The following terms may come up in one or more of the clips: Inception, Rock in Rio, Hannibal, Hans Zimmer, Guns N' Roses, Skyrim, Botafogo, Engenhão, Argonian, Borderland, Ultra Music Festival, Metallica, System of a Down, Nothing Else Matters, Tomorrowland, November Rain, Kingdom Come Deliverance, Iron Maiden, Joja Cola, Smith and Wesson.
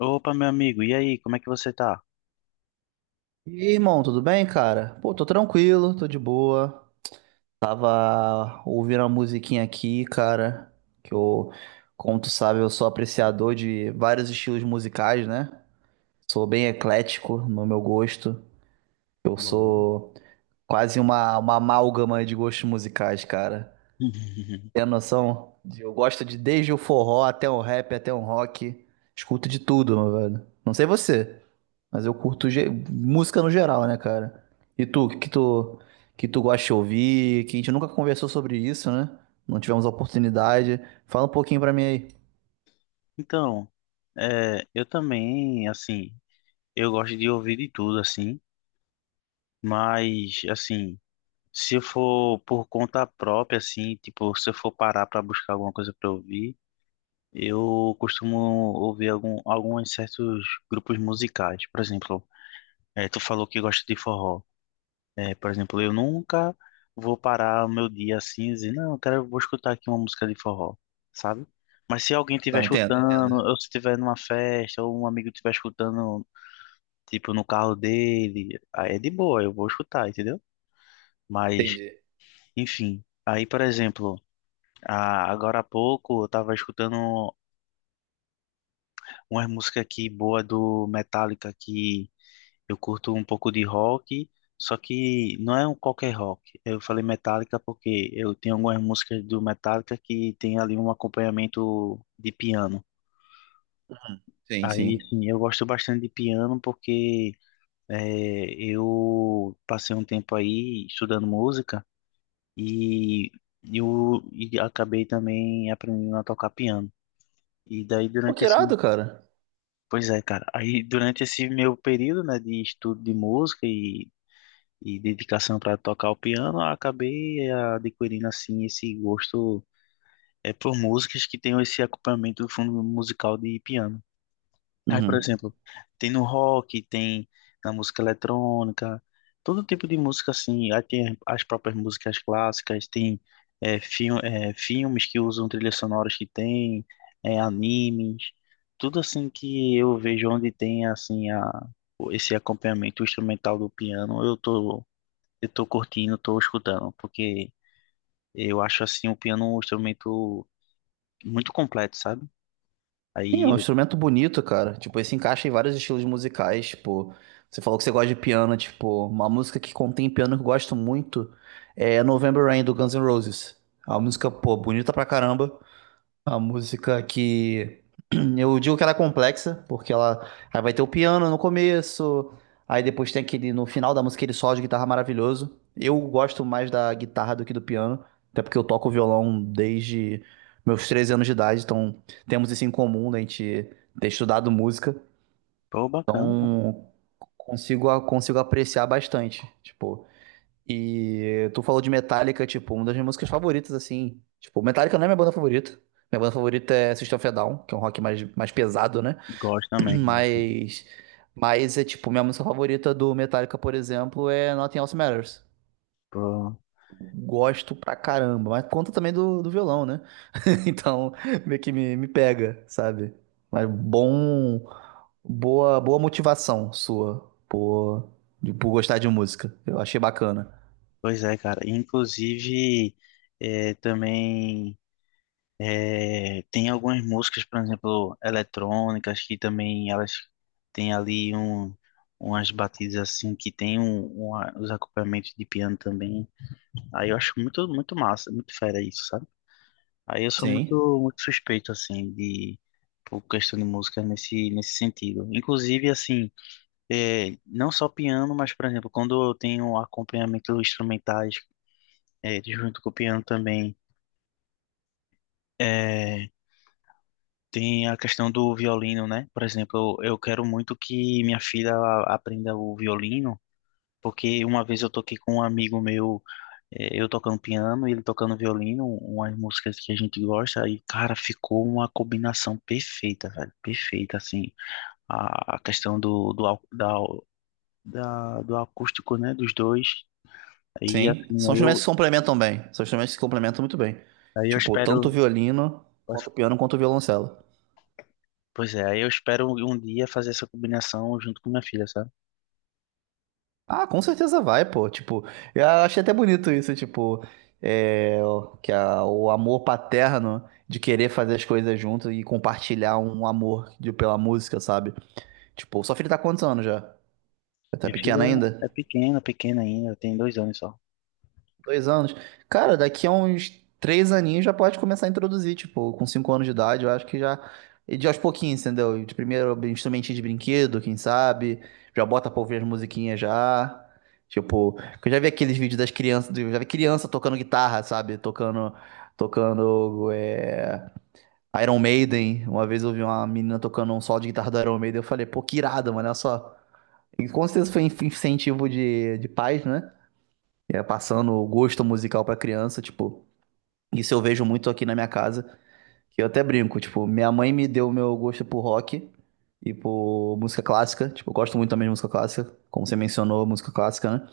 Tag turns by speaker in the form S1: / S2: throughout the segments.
S1: Opa, meu amigo, e aí, como é que você tá?
S2: E aí, irmão, tudo bem, cara? Pô, tô tranquilo, tô de boa. Tava ouvindo uma musiquinha aqui, cara, que eu, como tu sabe, eu sou apreciador de vários estilos musicais, né? Sou bem eclético no meu gosto. Eu sou quase uma amálgama de gostos musicais, cara. Tem a noção? Eu gosto de desde o forró até o rap, até o rock. Escuto de tudo, meu velho. Não sei você, mas eu curto música no geral, né, cara? E tu, que tu gosta de ouvir? Que a gente nunca conversou sobre isso, né? Não tivemos a oportunidade. Fala um pouquinho pra mim aí.
S1: Então, eu também, assim, eu gosto de ouvir de tudo, assim, mas, assim, se eu for por conta própria, assim, tipo, se eu for parar pra buscar alguma coisa pra ouvir, eu costumo ouvir alguns certos grupos musicais. Por exemplo, tu falou que gosta de forró. É, por exemplo, eu nunca vou parar o meu dia assim e dizer, não, vou escutar aqui uma música de forró, sabe? Mas se alguém estiver
S2: Não, entendo,
S1: escutando,
S2: entendo.
S1: ou se estiver numa festa, ou um amigo estiver escutando, tipo, no carro dele, aí é de boa, eu vou escutar, entendeu? Mas,
S2: Entendi.
S1: enfim. Aí, por exemplo, agora há pouco eu tava escutando umas músicas aqui boa do Metallica que eu curto um pouco de rock, só que não é um qualquer rock. Eu falei Metallica porque eu tenho algumas músicas do Metallica que tem ali um acompanhamento de piano.
S2: Sim,
S1: Aí,
S2: sim.
S1: sim, eu gosto bastante de piano porque eu passei um tempo aí estudando música e eu e acabei também aprendendo a tocar piano. E daí
S2: Pô,
S1: durante
S2: que irado, cara.
S1: pois é, cara, aí durante esse meu período, né, de estudo de música e dedicação para tocar o piano, eu acabei adquirindo assim esse gosto é por músicas que tenham esse acompanhamento do fundo musical de piano. Aí, por
S2: Uhum.
S1: exemplo, tem no rock, tem na música eletrônica, todo tipo de música assim. Aí tem as próprias músicas clássicas, tem filmes que usam trilhas sonoras que tem, é, animes, tudo assim que eu vejo onde tem assim a esse acompanhamento instrumental do piano, eu tô curtindo, tô escutando, porque eu acho assim o piano um instrumento muito completo, sabe?
S2: Sim, é
S1: Aí
S2: um
S1: eu,
S2: instrumento bonito, cara. Tipo, ele se encaixa em vários estilos musicais. Tipo, você falou que você gosta de piano. Tipo, uma música que contém piano que eu gosto muito é November Rain do Guns N' Roses. É uma música, pô, bonita pra caramba. A música que eu digo que ela é complexa, porque ela aí vai ter o piano no começo, aí depois tem aquele no final da música aquele solo de guitarra maravilhoso. Eu gosto mais da guitarra do que do piano, até porque eu toco violão desde meus 13 anos de idade, então temos isso em comum, né, a gente ter estudado música.
S1: pô, bacana, cara.
S2: Então, consigo apreciar bastante. Tipo, e tu falou de Metallica, tipo, uma das minhas músicas favoritas, assim. Tipo, Metallica não é minha banda favorita. Minha banda favorita é System of a Down, que é um rock mais pesado, né?
S1: Gosto também. Gosto.
S2: Mas, mas é tipo, minha música favorita do Metallica, por exemplo, é Nothing Else Matters.
S1: Pô,
S2: Gosto pra caramba, mas conta também do violão, né? Então, meio que me pega, sabe? Mas bom, boa motivação sua por gostar de música. Eu achei bacana.
S1: pois é, cara. Inclusive, é, também tem algumas músicas, por exemplo, eletrônicas, que também elas têm ali umas batidas assim que tem os acompanhamentos de piano também. Aí eu acho muito, muito massa, muito fera isso, sabe? Aí eu sou
S2: Sim.
S1: muito, muito suspeito, assim, de por questão de música nesse, nesse sentido. Inclusive, assim, é, não só piano, mas, por exemplo, quando eu tenho acompanhamento instrumentais, é, junto com o piano também, é, tem a questão do violino, né? Por exemplo, eu quero muito que minha filha ela aprenda o violino, porque uma vez eu toquei com um amigo meu eu tocando piano e ele tocando violino, umas músicas que a gente gosta, e, cara, ficou uma combinação perfeita, velho, perfeita, assim, a questão do, do, au- da, da- do acústico, né, dos dois, aí,
S2: Sim,
S1: assim,
S2: são instrumentos que se complementam bem. São instrumentos que se complementam muito bem.
S1: aí eu
S2: Tipo, tanto o
S1: espero,
S2: violino,
S1: pois
S2: quanto o piano, quanto o violoncelo.
S1: pois é, aí eu espero um dia fazer essa combinação junto com minha filha, sabe?
S2: Ah, com certeza vai, pô. Tipo, eu achei até bonito isso, tipo, é, que o amor paterno de querer fazer as coisas junto e compartilhar um amor pela música, sabe? Tipo, sua filha tá com quantos anos já? Tá
S1: Minha
S2: pequena
S1: filha é
S2: ainda?
S1: pequena, pequena ainda, tem dois anos só.
S2: Dois anos. Cara, daqui a uns três aninhos já pode começar a introduzir, tipo, com cinco anos de idade, eu acho que já. E de aos pouquinhos, entendeu? De primeiro instrumentinho de brinquedo, quem sabe? Já bota pra ouvir as musiquinhas já. Tipo, que eu já vi aqueles vídeos das crianças, eu já vi criança tocando guitarra, sabe? Tocando Iron Maiden. Uma vez eu vi uma menina tocando um solo de guitarra do Iron Maiden, eu falei, pô, que irado, mano, olha só. E com certeza foi incentivo de pais, né? É, passando o gosto musical pra criança, tipo, isso eu vejo muito aqui na minha casa, que eu até brinco, tipo, minha mãe me deu o meu gosto por rock e por música clássica, tipo, eu gosto muito também de música clássica, como você mencionou, música clássica, né?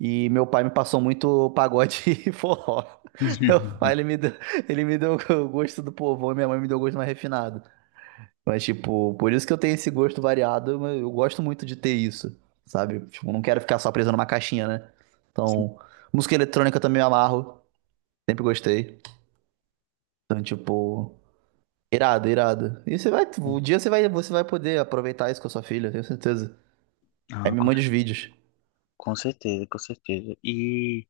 S2: E meu pai me passou muito pagode e forró. Meu pai, ele me deu o gosto do povão e minha mãe me deu o gosto mais refinado. Mas, tipo, por isso que eu tenho esse gosto variado, mas eu gosto muito de ter isso, sabe? Tipo, não quero ficar só preso numa caixinha, né?
S1: Sim.
S2: Então, música eletrônica também me amarro, sempre gostei. Então, tipo, irado, irado. E o dia você vai poder aproveitar isso com a sua filha, tenho certeza. Aí
S1: Ah,
S2: me mande os vídeos.
S1: com certeza, com certeza. E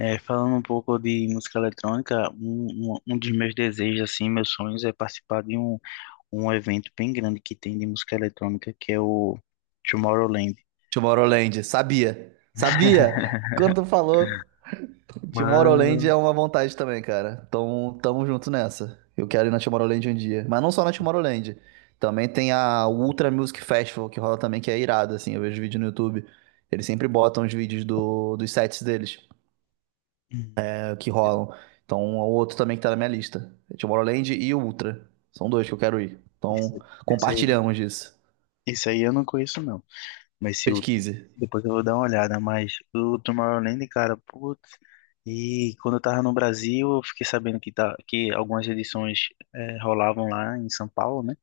S1: é, falando um pouco de música eletrônica, um dos meus desejos, assim, meus sonhos é participar de um, um evento bem grande que tem de música eletrônica, que é o Tomorrowland.
S2: Tomorrowland, sabia, sabia? Quando tu falou,
S1: Mas
S2: Tomorrowland é uma vontade também, cara. Então, tamo junto nessa. Eu quero ir na Tomorrowland um dia. Mas não só na Tomorrowland. Também tem a Ultra Music Festival, que rola também, que é irado, assim. Eu vejo vídeo no YouTube. Eles sempre botam os vídeos dos sets deles,
S1: hum,
S2: que rolam. Então, é o outro também que tá na minha lista. É Tomorrowland e o Ultra. São dois que eu quero ir. Então,
S1: isso, isso aí,
S2: compartilhamos disso.
S1: isso aí eu não conheço, não. Mas se o,
S2: Pesquise.
S1: Depois eu vou dar uma olhada. Mas o Tomorrowland, cara, putz. E quando eu tava no Brasil, eu fiquei sabendo que, tá, que algumas edições rolavam lá em São Paulo, né?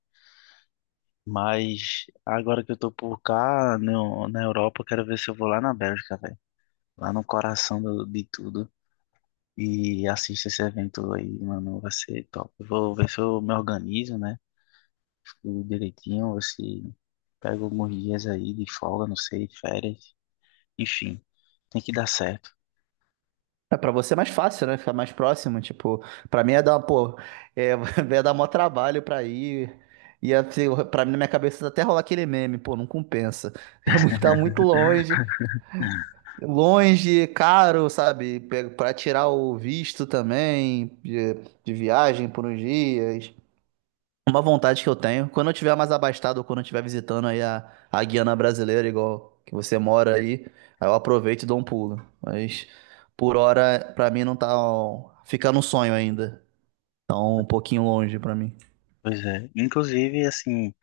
S1: Mas agora que eu tô por cá, na Europa, eu quero ver se eu vou lá na Bélgica, velho. Lá no coração de tudo. E assisto esse evento aí, mano. Vai ser top. Eu vou ver se eu me organizo, né? Tudo direitinho, ver se pego alguns dias aí de folga, não sei, férias. Enfim, tem que dar certo.
S2: É, pra você é mais fácil, né? Ficar mais próximo. Tipo, pra mim é dar, pô, é, ia dar mó trabalho pra ir. Pra mim, na minha cabeça, até rolar aquele meme, pô, não compensa. Tá muito longe, longe, caro, sabe? Pra tirar o visto também, de viagem por uns dias. Uma vontade que eu tenho, quando eu tiver mais abastado ou quando eu estiver visitando aí a Guiana brasileira, igual que você mora aí, aí eu aproveito e dou um pulo. Mas por hora, pra mim não tá, ó, fica no sonho ainda. Então, um pouquinho longe pra mim.
S1: Pois é. Inclusive, assim,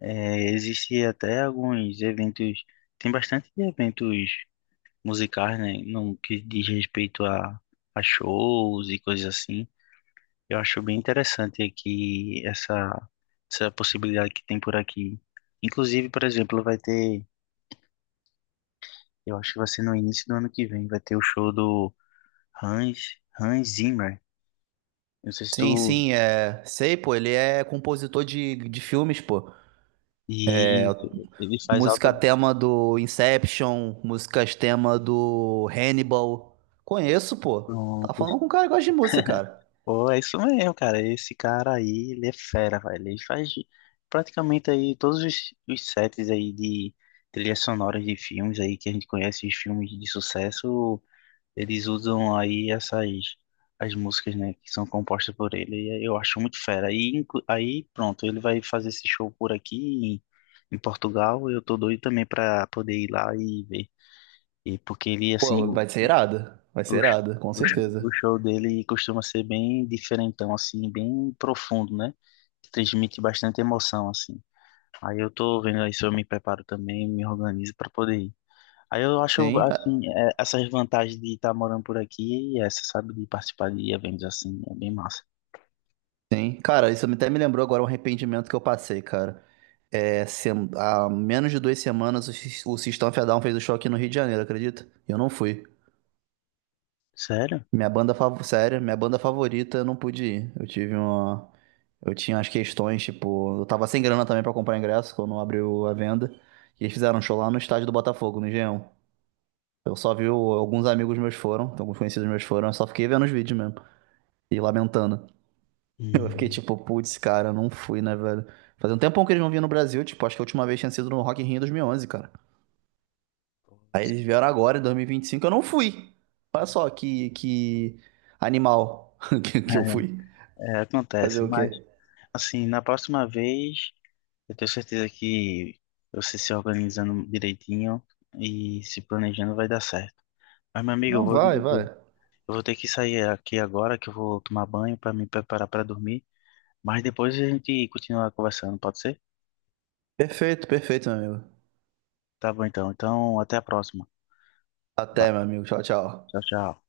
S1: é, existe até alguns eventos. Tem bastante eventos musicais, né? No que diz respeito a shows e coisas assim. Eu acho bem interessante aqui essa, essa possibilidade que tem por aqui. Inclusive, por exemplo, vai ter, eu acho que vai ser no início do ano que vem, vai ter o show do Hans Zimmer. Não sei se
S2: Sim,
S1: tu.
S2: sim, é, sei, pô, ele é compositor de filmes, pô.
S1: E ele faz
S2: Música
S1: alta.
S2: tema do Inception, músicas tema do Hannibal. Conheço, pô. Tá
S1: Pronto,
S2: falando com um cara que gosta de música, cara.
S1: pô, é isso mesmo, cara. Esse cara aí, ele é fera, velho. Ele faz praticamente aí todos os sets aí de trilhas sonoras de filmes aí que a gente conhece, os filmes de sucesso, eles usam aí essas as músicas, né, que são compostas por ele. E eu acho muito fera. E aí, pronto, ele vai fazer esse show por aqui em, em Portugal. Eu tô doido também pra poder ir lá e ver. E porque ele, assim,
S2: Pô, vai ser irado. Vai ser
S1: o, sh-
S2: irado, com
S1: o
S2: certeza.
S1: show dele costuma ser bem diferentão, assim, bem profundo, né? Transmite bastante emoção, assim. Aí eu tô vendo aí se eu me preparo também, me organizo pra poder ir. Aí eu acho,
S2: Sim, ah,
S1: assim, é, essas vantagens de estar morando por aqui e essa, sabe, de participar de eventos assim, é bem massa.
S2: sim. Cara, isso até me lembrou agora um arrependimento que eu passei, cara. Há menos de duas semanas o System of a Down fez o show aqui no Rio de Janeiro, acredita? E eu não fui.
S1: Sério?
S2: Minha banda favorita, sério, minha banda favorita, eu não pude ir. Eu tive uma. Eu tinha as questões, tipo, eu tava sem grana também pra comprar ingresso quando abriu a venda. E eles fizeram um show lá no estádio do Botafogo, no Engenhão. Eu só vi alguns amigos meus foram, alguns conhecidos meus foram, eu só fiquei vendo os vídeos mesmo. E lamentando. Eu fiquei
S1: Hum.
S2: tipo, putz, cara, eu não fui, né, velho? Fazia um tempão que eles não vinham no Brasil, tipo, acho que a última vez tinha sido no Rock in Rio em 2011, cara. Aí eles vieram agora, em 2025, eu não fui. Olha só que animal que eu
S1: É,
S2: fui.
S1: é,
S2: Fazer
S1: acontece,
S2: o
S1: mas,
S2: quê?
S1: assim, na próxima vez, eu tenho certeza que você se organizando direitinho e se planejando vai dar certo. Mas, meu amigo, eu
S2: Não,
S1: vou lhe
S2: vai,
S1: dizer.
S2: vai.
S1: Eu vou ter que sair aqui agora, que eu vou tomar banho para me preparar para dormir. Mas depois a gente continua conversando, pode ser?
S2: Perfeito, perfeito, meu amigo.
S1: Tá bom, então. Então, até a próxima. Vai.
S2: Até, meu amigo. Tchau, tchau.
S1: Tchau, tchau.